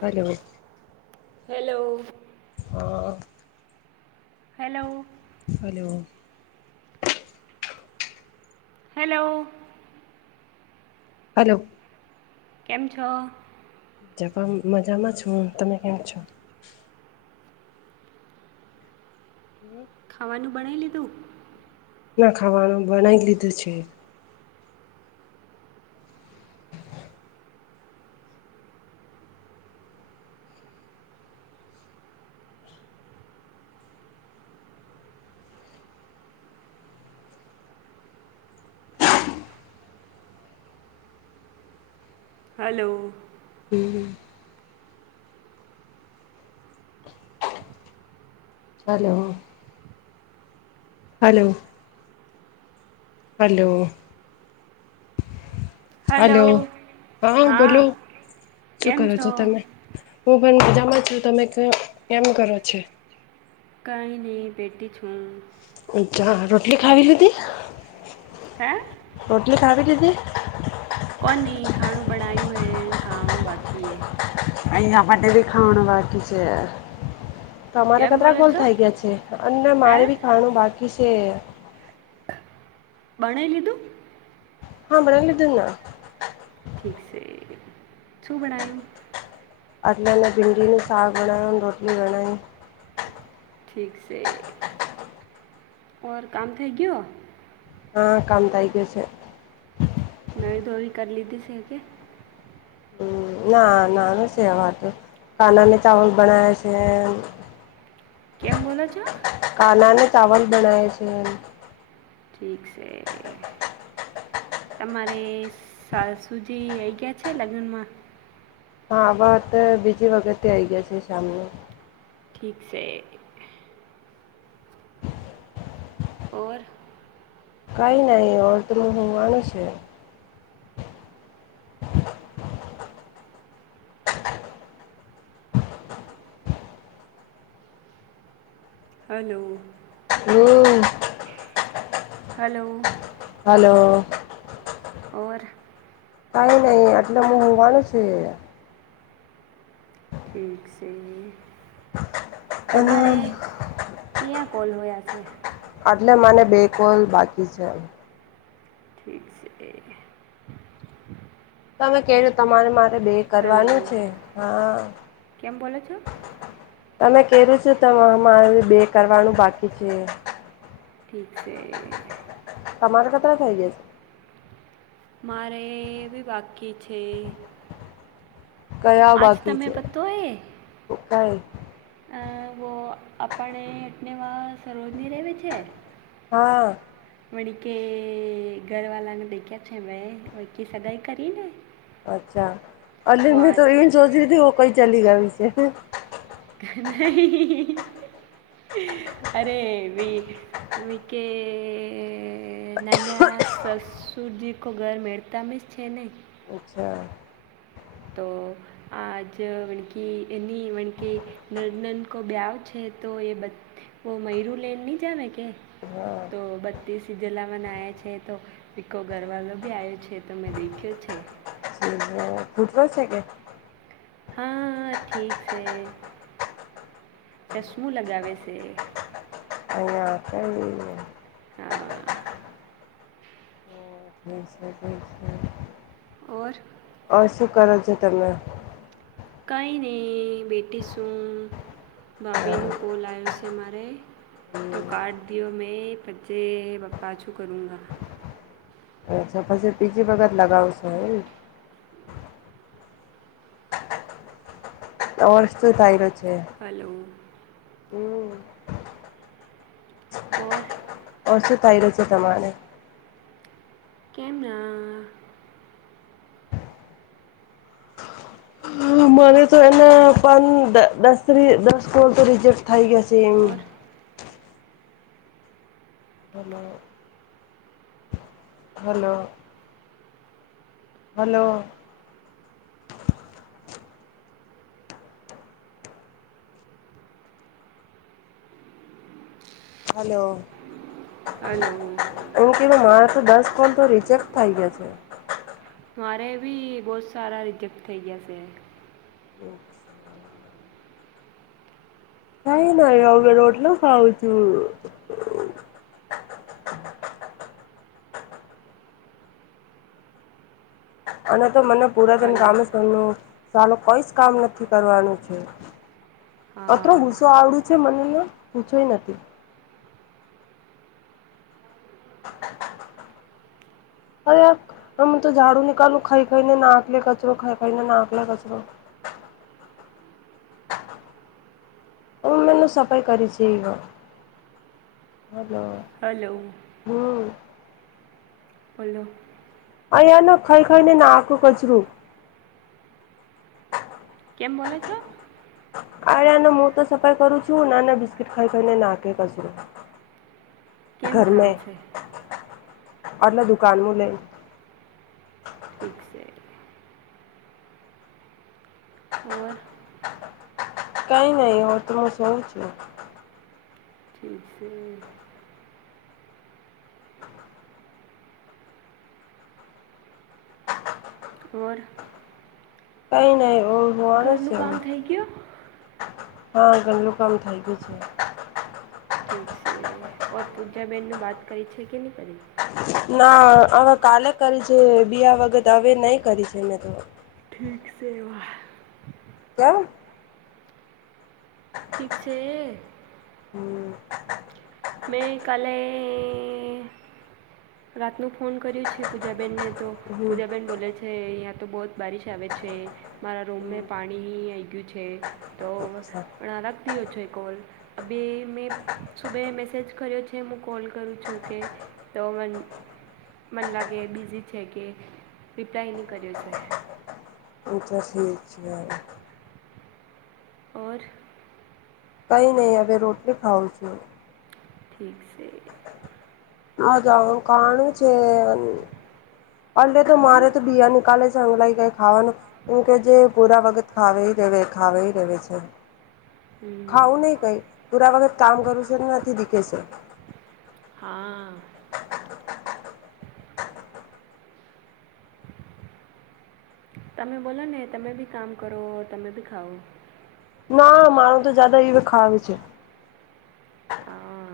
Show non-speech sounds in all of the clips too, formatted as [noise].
હ hello. Hello. હું hello hello hello hello કેમ છો? જ મજામાં છું તમે કેમ છો? [inaudible] ખાવાનું બણાવ લીધું ના ખાવાનું બનાવી લીધું છે હલો હમ હમ ચાલ હ હલો હલોો હલો હા બોલો શું કરો છો તમે હું પણ મજામાં છું તમે કેમ કરો છે કાં નહી ભેટ્ટી છું અચ્છા રોટલી ખાવીલીીધી હે રોટલી ખાવી દીધી કોનેહી ખાણું બણાયું હૈ ખાવાણું બાકી એ અહીયા ભાડે ભ ખણ બાકી છે તો અમારે કેમ કચરા બોલો ખોલ છો થઈ ગયા છે અને હે મારે બી ખાનું બાકી છે બણાઈ લીધું હા બરા લ દ ના ઠીક છે શું બનાાય આટલા અને ભિંડીને સાવ વણાય અને રોટલી ઘણાાય ઠીક છે ઓ કામ થ ગયો હા કામ થાય ગ છે નવી ધોવી કરી લીધી છે કે હ ના ના ન સવાતું કાના ને ચાવલ બનાવે છે [inaudible] કેમ બોલો છો કાના ને ચાવલ બનાવે છે એમ ઠીક છે તમારે સૂજી આવી ગયા છે લગ્નમાં હા વાત બીજી વખતે આ આવી ગયા છે શમને ઠીક છે હોર કાઈ નહી ઓળતરું હું માનું છ [inaudible] હલો હમ હલો હલો ઓર કઈ નહીિ આટલે મોંઘવાનું છે ઠીક છે અને તમારે ક્યાં કોૉલ હોયાસ એટલે મને બેકોલ બાકી છે ઠીક છે એ તમે કે તમારે મારે બે છે હલો કરવાનું છે હા કેમ બોલો છો તમે કેું છો ત અરે બે કરવાનું બાકી છે ઠીક છે તમારે કેટલા થઈ ગયા છે મારેબી બાકી છે કયા આજ બાકી તમે છે પતો એ કઈ અ વો આપણે અટનેવા સરોજની રહેવી છે હા વણ કે ઘર વાલાને દેખ્યા છે ભાઈ વ સગાઈ કરી ને અચ્છા અ મેં તો એ શોધધી કઈ ચાલી ગયા છે નહી અરે ભી વ કે નાના સસુરજી ખ ઘર મેતા મીશ છેનાઈ અચ્છા તો તો આજ વણકી એની વણકી નનનકો બ્યાવ છે તો એ બ મયર લેન ની જામે કે હા તો બતીસ જલાવન આયા છે તો પકો ઘરવાલો બી આવ્યો છે તમે દેખ્યો છે ફૂટતો છે કે હા ઠીક છે ચશ્મું લગાવે છે અયા ક હા છે ઓર ઓ શું કરો છો તમે કાંઈ નહી બેટી શું ભાભીનો કોલ આવ્યો છે મારે તો કાઢ દ્યો મેં પ્ચે પપ્પા છું કરુંંગા અછા પછી બીજી બગત લગાવ છોય વસ્તુ થાયલો છે હલો હમ ઓર ઓ શું તઈરો છે તમાને કેમના મને તો એના પા દસ દસ કોલ તો રિજેક્ટ થઈ ગયા છે એમ ઓર hello hello hello hello hello એ કીધું મારે તો દસ કોલ તો રિજેક્ટ થઇ ગયા છે તમારે ભી બહુ સારા રિજેક્ટ થૈ ગયા છે અચ્છા નઈ ન હવે રોટલો ખાઉં છું અને તો મને પુરાતન હલો કામ જ સું કોઈ જ કામ નથી કરવાનું છે અત્ર હા ગુસ્સો આવડું જે મનેનો પૂછોય નથી અરે યાર જાડુ નીકળું ખાઈ ખાઈને નાખલે કચરો ખાઈ ખાઈને નાખલે કચરો તમેનું સફાઈ કરી છે, હલો હલો. હમ્મ બોલો અહીયા ન ખૈઈ ખઈ નને નાખુ આકો કચરું [unintelligible] કેમ બોલો છો? આળિયાનો હું તો સફાઈ કરું છું, નાના બિસ્કીટ ખાઈ ખાઈને નાખ કસરો કેમ ઘર મે ખાવે છે અટલે દુકાનવું લે ઠીક છે. ઓર. કઈ નહી હો તમે શું [inaudible] થિક છે. ઓર. કઈ નહી ઓર [inaudible] ઘરનું [inaudible] હા, ઘરનું કામ થઈ ગયું છે. ઠીક છે ઓર પૂજા બેહેનનું વાત કરે છે કે ન કરી? ના હવે કાલે કરી છે, બીયા વગત હવે નહી કરી છે મેં તો ઠીક છે [inaudible] [inaudible] ઠીક છે. હમ મે કાલે, રાતનો ફોન કર્યું છે પૂજાબેનને તો હમ પૂજાબેન બોલે છે. છે અહીંયા તો બહુ જ [inaudible] આવે છે મારા રૂમમાં પાણી આવી ગયું છે. તો પણ લગથી ઓછો એ કોલ આ બે મેં સુબે મેસેજ કર્યો છે, હું કોલ કરું છું કે તો મ મન લાગે બીઝી છે કે રિપ્લાય નહીં કર્યો છે. એ તો સી છીએ [inaudible] ઓર. કઈ નહી હવે રોટલી ખાવં છું. ઠીક છે. હ જા કણું છે અ તો હમ મારે તો બીયા નિકાલે ચંગલાય [inaudible] ખાવાનું એમ કે જે પૂરા વખત ખાવ ર ખાવ રહે છે. હમ્મ. ખાવું ન કઈ પુરા વગત કામ કરું છે નથી દીખે છે. હા‌ તમે બોલો ને તમે ભી કામ કરો તમે ભી ખાાવઓ, ના માણું તો જદા એ વ ખરાવ છે, હા,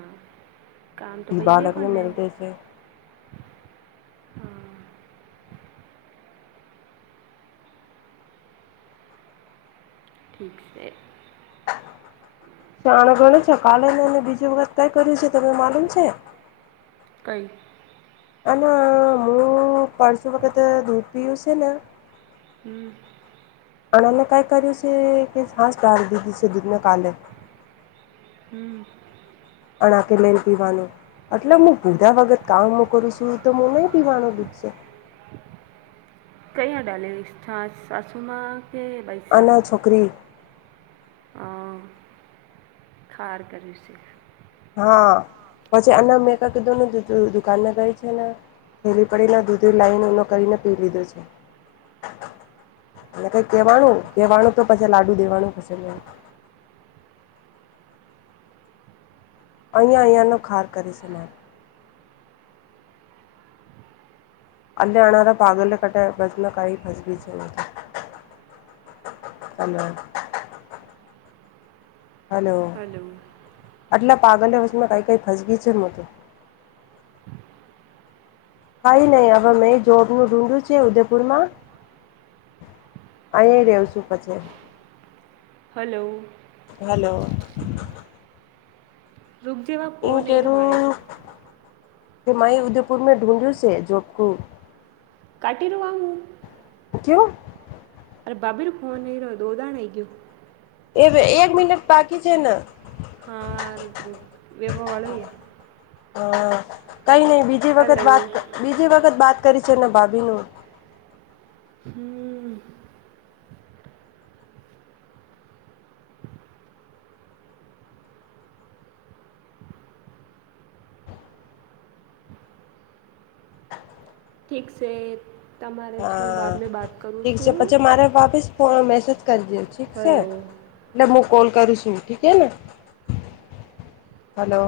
કામ તો ધી કઈએ બાળકને કોને મિલતે છે હા ઠીક છે. શાણો ગણ છેો કાલે ને અને બીજી વખત કઈ કર્યું છે તમે માલુમ છે. કઈ. અને ના હું પાનસો વખત દૂધ પીવ છે ને, હમ્મ અને એને કઈ કર્યું છે કે હસ ડાળ દીધી છે દૂધને કાલે હમ્મ, અણાકે મેણ પીવાનું એટલે હું બુધા વગત કામ કરું છું તો નહી પીવાનું દુઃખશે કયા ડાલે છાસ સાસુમાં કે? બૈસા અના છોકરી થઠાર કર્યું છે. હા પછી અન્ન મેકપ કીધું ન દુકાનને ગઈ છે ને થેલી પડીને દૂધી લાઈન નો કરીને પી લીધો છે [inaudible] એ કઈ કેવાનું કેવાનું તો પછી લાડુ દેવાનું પછી અહીંયા અહીંયાનો ખાર કરે છે મારે અ આવરા ભાગલે કટા બસમાં કઈ ફસગી છે ને હ હલો આટલે પાગલ વષમાં કંઈ કઈ ફસગી છે ને મ તોું કઈ નહી હવે મેં જોબનું ઢુંઢું છે ઉદેપુર માં અહી રવ છું પછી હલો હલો રોગ જેવા એ ફોન નહીં રહ્યો મારે કેું હિમાહી ઉદયપુર મે ઢુંઢ્યું છે જો આપ કાટી રવા હું કુ અરે ભાભી રું ફોન નઈ રહ્યો દોધણ આઈ ગયયો એ એક મિનટ બાકી છે ને હા રૂબરૂ વેપવા વાળોય હા કઈ નઈ બીજી વખત હલો વાત બીજી વખત વાત કરી છે ને ભાભી નું હમ ઠીક છે તમારે છું હા બાદ મેં બાત કરું ઠીક છે છું પછી મારે વાપીસ ફ મેસેજ કરીજે ઠીક છે હલો એટલે હું કોલ કરું છું ઠીકે ને હલો